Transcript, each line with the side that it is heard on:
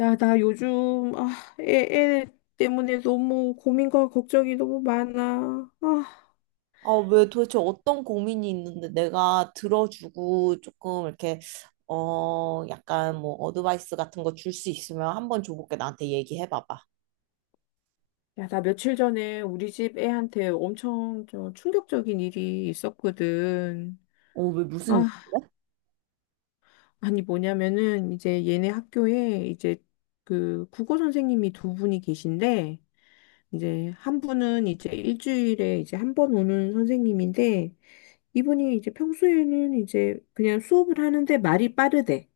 left: 야, 나 요즘, 애 때문에 너무 고민과 걱정이 너무 많아.
right: 아, 왜 도대체 어떤 고민이 있는데 내가 들어주고 조금 이렇게, 약간 뭐 어드바이스 같은 거 줄 수 있으면 한번 줘볼게. 나한테 얘기해봐봐.
left: 야, 나 며칠 전에 우리 집 애한테 엄청 좀 충격적인 일이 있었거든.
right: 어, 왜 무슨,
left: 아, 아니 뭐냐면은 이제 얘네 학교에 이제 그 국어 선생님이 두 분이 계신데, 이제 한 분은 이제 일주일에 이제 한 번 오는 선생님인데, 이분이 이제 평소에는 이제 그냥 수업을 하는데 말이 빠르대.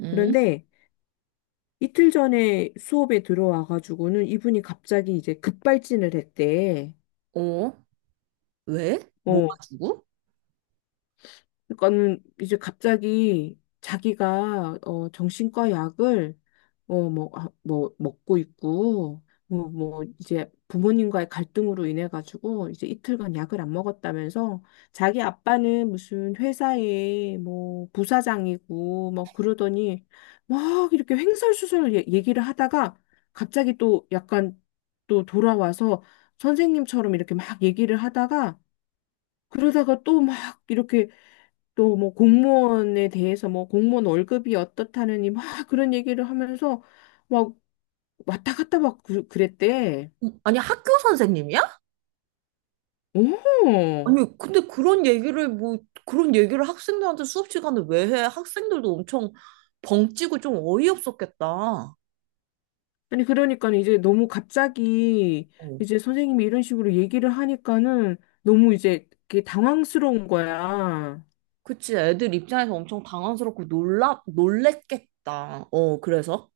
right: 응?
left: 그런데 이틀 전에 수업에 들어와가지고는 이분이 갑자기 이제 급발진을 했대.
right: 어? 왜? 뭐가
left: 어,
right: 주고?
left: 그러니까는 이제 갑자기 자기가 정신과 약을 어뭐뭐 먹고 있고 이제 부모님과의 갈등으로 인해 가지고 이제 이틀간 약을 안 먹었다면서 자기 아빠는 무슨 회사의 뭐 부사장이고 막 그러더니 막 이렇게 횡설수설 얘기를 하다가 갑자기 또 약간 또 돌아와서 선생님처럼 이렇게 막 얘기를 하다가 그러다가 또 막 이렇게 또 뭐 공무원에 대해서 뭐 공무원 월급이 어떻다느니 막 그런 얘기를 하면서 막 왔다 갔다 막 그랬대.
right: 아니, 학교 선생님이야?
left: 오!
right: 아니, 근데 뭐, 그런 얘기를 학생들한테 수업 시간에 왜 해? 학생들도 엄청 벙찌고 좀 어이없었겠다. 어.
left: 아니 그러니까 는 이제 너무 갑자기 이제 선생님이 이런 식으로 얘기를 하니까는 너무 이제 그게 당황스러운 거야.
right: 그치, 애들 입장에서 엄청 당황스럽고 놀랬겠다. 어, 그래서?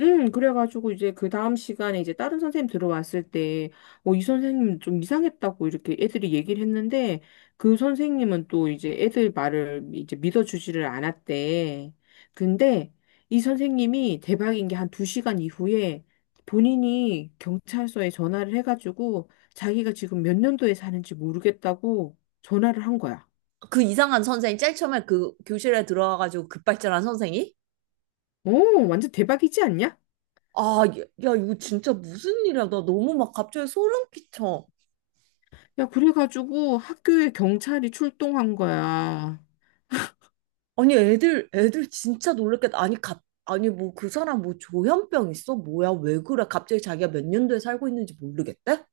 left: 그래가지고 이제 그 다음 시간에 이제 다른 선생님 들어왔을 때, 이 선생님 좀 이상했다고 이렇게 애들이 얘기를 했는데, 그 선생님은 또 이제 애들 말을 이제 믿어주지를 않았대. 근데 이 선생님이 대박인 게 한 두 시간 이후에 본인이 경찰서에 전화를 해가지고 자기가 지금 몇 년도에 사는지 모르겠다고 전화를 한 거야.
right: 그 이상한 선생이 제일 처음에 그 교실에 들어와가지고 급발진한 선생이.
left: 오, 완전 대박이지 않냐?
right: 아, 야, 야, 이거 진짜 무슨 일이야. 나 너무 막 갑자기 소름 끼쳐.
left: 야, 그래가지고 학교에 경찰이 출동한 거야.
right: 아니, 애들 진짜 놀랬겠다. 아니, 아니, 뭐, 그 사람 뭐 조현병 있어? 뭐야, 왜 그래? 갑자기 자기가 몇 년도에 살고 있는지 모르겠대?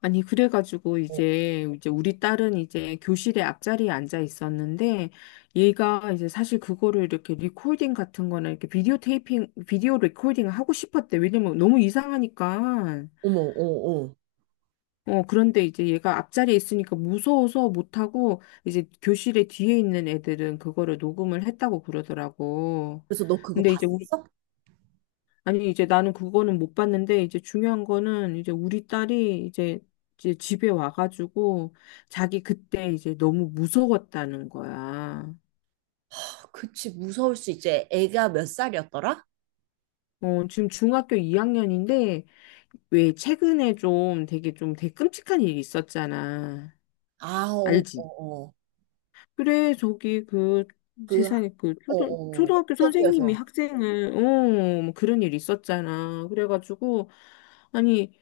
left: 아니, 그래가지고
right: 어,
left: 이제 우리 딸은 이제 교실에 앞자리에 앉아 있었는데, 얘가 이제 사실 그거를 이렇게 리코딩 같은 거나 이렇게 비디오 테이핑, 비디오 리코딩을 하고 싶었대. 왜냐면 너무 이상하니까.
right: 어머, 어, 어.
left: 그런데 이제 얘가 앞자리에 있으니까 무서워서 못하고, 이제 교실에 뒤에 있는 애들은 그거를 녹음을 했다고 그러더라고.
right: 그래서 너 그거
left: 근데 이제 우리
right: 봤어?
left: 아니, 이제 나는 그거는 못 봤는데, 이제 중요한 거는 이제 우리 딸이 이제, 이제 집에 와가지고 자기 그때 이제 너무 무서웠다는 거야.
right: 아, 그치, 무서울 수 있지. 애가 몇 살이었더라?
left: 지금 중학교 2학년인데, 왜 최근에 좀 되게 끔찍한 일이 있었잖아.
right: 아, 어,
left: 알지?
right: 어, 어.
left: 그래, 저기 그
right: 그,
left: 세상에 그
right: 어, 어.
left: 초등학교 선생님이
right: 학교에서.
left: 학생을, 뭐 그런 일 있었잖아. 그래가지고, 아니,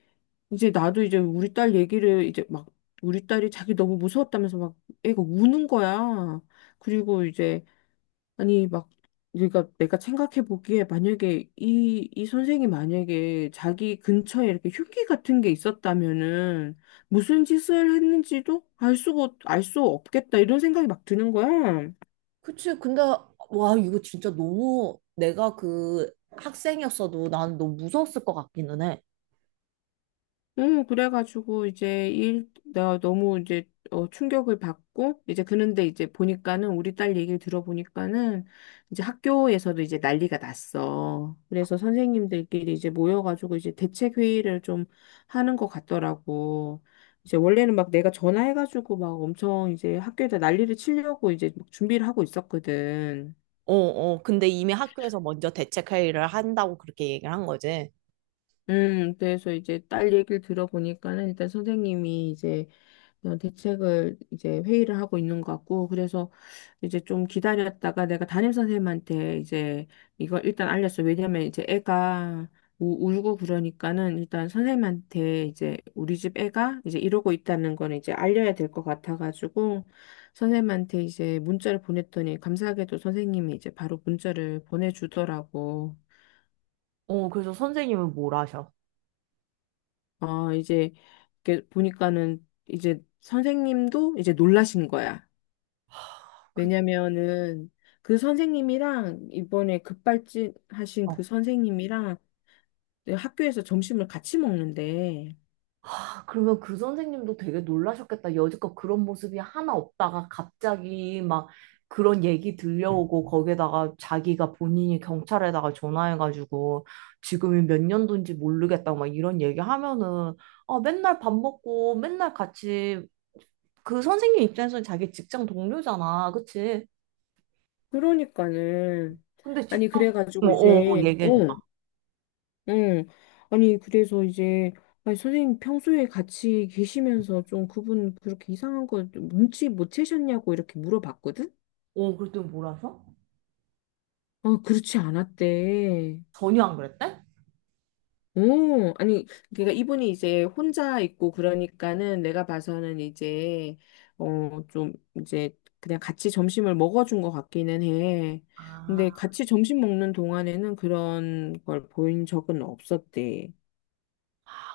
left: 이제 나도 이제 우리 딸 얘기를 이제 막 우리 딸이 자기 너무 무서웠다면서 막 애가 우는 거야. 그리고 이제 아니 막 그러니까 내가 생각해 보기에 만약에 이 선생이 만약에 자기 근처에 이렇게 흉기 같은 게 있었다면은 무슨 짓을 했는지도 알 수 없겠다 이런 생각이 막 드는 거야.
right: 그치. 근데, 와, 이거 진짜 너무 내가 그 학생이었어도 난 너무 무서웠을 것 같기는 해.
left: 응, 그래가지고 이제 나 너무 이제 충격을 받고 이제 그런데 이제 보니까는 우리 딸 얘기를 들어보니까는 이제 학교에서도 이제 난리가 났어. 그래서 선생님들끼리 이제 모여가지고 이제 대책 회의를 좀 하는 것 같더라고. 이제 원래는 막 내가 전화해가지고 막 엄청 이제 학교에다 난리를 치려고 이제 막 준비를 하고 있었거든.
right: 어, 어. 근데 이미 학교에서 먼저 대책 회의를 한다고 그렇게 얘기를 한 거지.
left: 그래서 이제 딸 얘기를 들어보니까는 일단 선생님이 이제 그런 대책을 이제 회의를 하고 있는 것 같고, 그래서 이제 좀 기다렸다가 내가 담임 선생님한테 이제 이걸 일단 알렸어. 왜냐면 이제 애가 울고 그러니까는 일단 선생님한테 이제 우리 집 애가 이제 이러고 있다는 건 이제 알려야 될 것 같아가지고, 선생님한테 이제 문자를 보냈더니 감사하게도 선생님이 이제 바로 문자를 보내주더라고.
right: 어, 그래서 선생님은 뭘 하셔?
left: 이제 이렇게 보니까는 이제 선생님도 이제 놀라신 거야.
right: 그,
left: 왜냐면은 그 선생님이랑 이번에 급발진 하신
right: 어,
left: 그 선생님이랑 학교에서 점심을 같이 먹는데
right: 아, 그러면 그 선생님도 되게 놀라셨겠다. 여지껏 그런 모습이 하나 없다가 갑자기 막 그런 얘기 들려오고 거기에다가 자기가 본인이 경찰에다가 전화해가지고 지금이 몇 년도인지 모르겠다 막 이런 얘기 하면은 아, 맨날 밥 먹고 맨날 같이 그 선생님 입장에서는 자기 직장 동료잖아. 그치?
left: 그러니까는
right: 근데
left: 아니
right: 직장, 어,
left: 그래가지고
right: 어,
left: 이제
right: 얘기해줘봐.
left: 응 응. 아니 그래서 이제 아니 선생님 평소에 같이 계시면서 좀 그분 그렇게 이상한 거좀 눈치 못 채셨냐고 이렇게 물어봤거든?
right: 어, 그랬더니 뭐라서?
left: 그렇지 않았대.
right: 전혀 안 그랬대?
left: 오, 아니, 그러니까 이분이 이제 혼자 있고 그러니까는 내가 봐서는 이제, 좀 이제 그냥 같이 점심을 먹어준 것 같기는 해. 근데
right: 아.
left: 같이 점심 먹는 동안에는 그런 걸 보인 적은 없었대.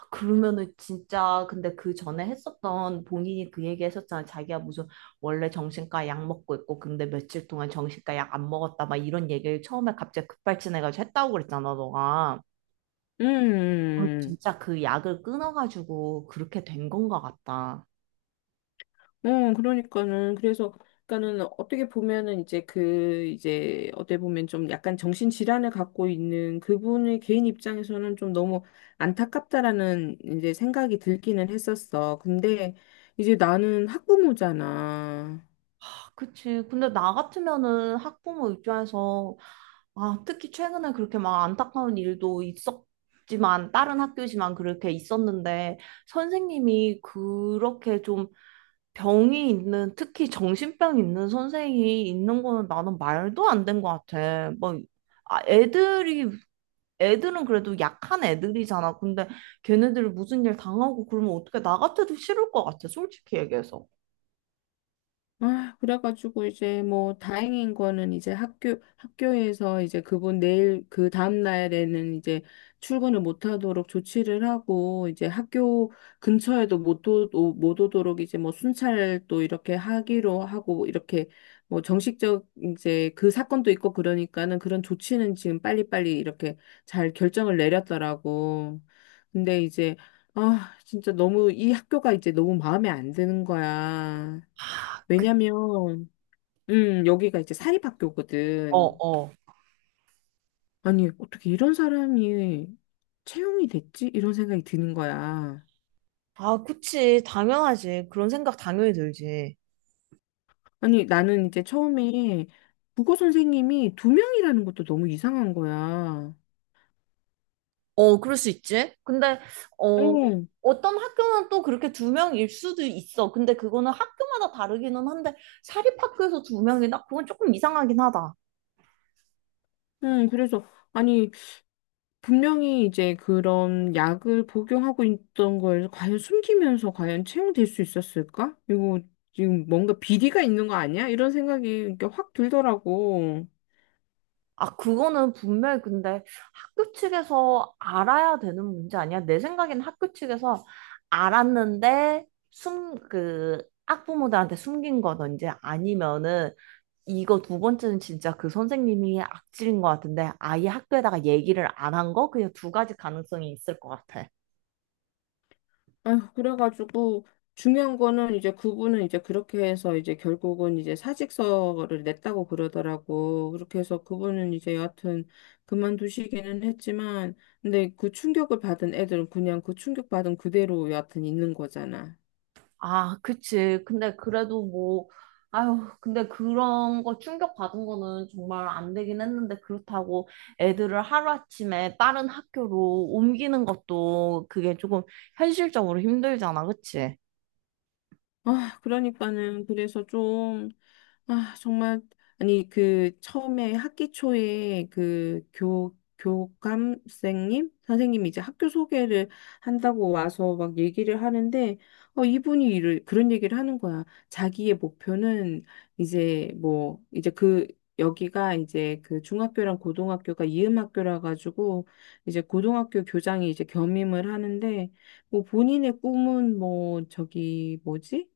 right: 그러면은 진짜 근데 그 전에 했었던 본인이 그 얘기 했었잖아. 자기가 무슨 원래 정신과 약 먹고 있고 근데 며칠 동안 정신과 약 안 먹었다 막 이런 얘기를 처음에 갑자기 급발진해가지고 했다고 그랬잖아, 너가.
left: 음, 음,
right: 어,
left: 음, 음.
right: 진짜 그 약을 끊어가지고 그렇게 된 건가 같다.
left: 그러니까는, 그래서, 그러니까는 어떻게 보면은 이제 이제 어떻게 보면 좀 약간 정신질환을 갖고 있는 그분의 개인 입장에서는 좀 너무 안타깝다라는 이제 생각이 들기는 했었어. 근데 이제 나는 학부모잖아.
right: 아, 그치. 근데 나 같으면은 학부모 입장에서 아, 특히 최근에 그렇게 막 안타까운 일도 있었지만 다른 학교지만 그렇게 있었는데 선생님이 그렇게 좀 병이 있는, 특히 정신병 있는 선생이 있는 거는 나는 말도 안 된 것 같아. 뭐, 아, 애들은 그래도 약한 애들이잖아. 근데 걔네들이 무슨 일 당하고 그러면 어떻게 나 같아도 싫을 것 같아. 솔직히 얘기해서.
left: 그래가지고 이제 뭐 다행인 거는 이제 학교에서 이제 그분 그 다음 날에는 이제 출근을 못 하도록 조치를 하고 이제 학교 근처에도 못, 오, 오- 못 오도록 이제 뭐 순찰 또 이렇게 하기로 하고 이렇게 뭐 정식적 이제 그 사건도 있고 그러니까는 그런 조치는 지금 빨리빨리 이렇게 잘 결정을 내렸더라고. 근데 이제 진짜 너무 이 학교가 이제 너무 마음에 안 드는 거야.
right: 그,
left: 왜냐면, 여기가 이제
right: 어,
left: 사립학교거든.
right: 어.
left: 아니, 어떻게 이런 사람이 채용이 됐지? 이런 생각이 드는 거야.
right: 아, 그치. 당연하지. 그런 생각 당연히 들지.
left: 아니, 나는 이제 처음에 국어 선생님이 두 명이라는 것도 너무 이상한 거야.
right: 어, 그럴 수 있지. 근데, 어,
left: 응,
right: 어떤 학교는 또 그렇게 두 명일 수도 있어. 근데 그거는 학교마다 다르기는 한데, 사립학교에서 두 명이다? 그건 조금 이상하긴 하다.
left: 응, 그래서, 아니, 분명히 이제 그런 약을 복용하고 있던 걸 과연 숨기면서 과연 채용될 수 있었을까? 이거 지금 뭔가 비리가 있는 거 아니야? 이런 생각이 이렇게 확 들더라고.
right: 아, 그거는 분명히 근데 학교 측에서 알아야 되는 문제 아니야? 내 생각엔 학교 측에서 알았는데 학부모들한테 숨긴 거든지 아니면은 이거 두 번째는 진짜 그 선생님이 악질인 것 같은데 아예 학교에다가 얘기를 안 한 거? 그냥 두 가지 가능성이 있을 것 같아.
left: 아휴, 그래가지고 중요한 거는 이제 그분은 이제 그렇게 해서 이제 결국은 이제 사직서를 냈다고 그러더라고. 그렇게 해서 그분은 이제 여하튼 그만두시기는 했지만, 근데 그 충격을 받은 애들은 그냥 그 충격받은 그대로 여하튼 있는 거잖아.
right: 아, 그치. 근데 그래도 뭐, 아유, 근데 그런 거 충격받은 거는 정말 안 되긴 했는데, 그렇다고 애들을 하루아침에 다른 학교로 옮기는 것도 그게 조금 현실적으로 힘들잖아, 그치?
left: 그러니까는 그래서 좀 정말 아니 그 처음에 학기 초에 그 교 교감생님 선생님이 이제 학교 소개를 한다고 와서 막 얘기를 하는데 이분이 이를 그런 얘기를 하는 거야. 자기의 목표는 이제 뭐 이제 그 여기가 이제 그 중학교랑 고등학교가 이음학교라 가지고 이제 고등학교 교장이 이제 겸임을 하는데 뭐 본인의 꿈은 뭐 저기 뭐지?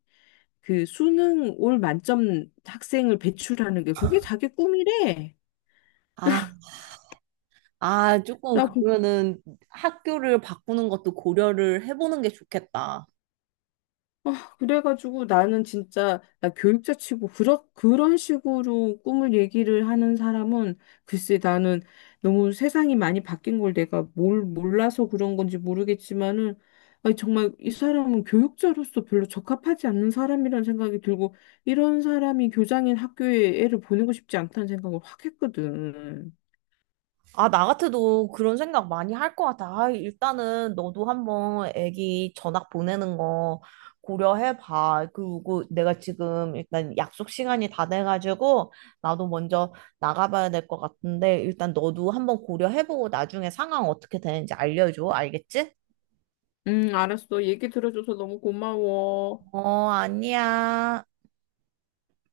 left: 그 수능 올 만점 학생을 배출하는 게 그게 자기 꿈이래.
right: 아, 아, 조금
left: 나 그
right: 그러면은 학교를 바꾸는 것도 고려를 해보는 게 좋겠다.
left: 그래가지고 나는 진짜 나 교육자 치고 그런 식으로 꿈을 얘기를 하는 사람은 글쎄 나는 너무 세상이 많이 바뀐 걸 내가 뭘 몰라서 그런 건지 모르겠지만은 아니 정말 이 사람은 교육자로서 별로 적합하지 않는 사람이라는 생각이 들고 이런 사람이 교장인 학교에 애를 보내고 싶지 않다는 생각을 확 했거든.
right: 아, 나 같아도 그런 생각 많이 할 것 같아. 아, 일단은 너도 한번 애기 전학 보내는 거 고려해봐. 그리고 내가 지금 일단 약속 시간이 다 돼가지고 나도 먼저 나가봐야 될 것 같은데 일단 너도 한번 고려해보고 나중에 상황 어떻게 되는지 알려줘. 알겠지?
left: 알았어. 얘기 들어줘서 너무 고마워.
right: 어, 아니야.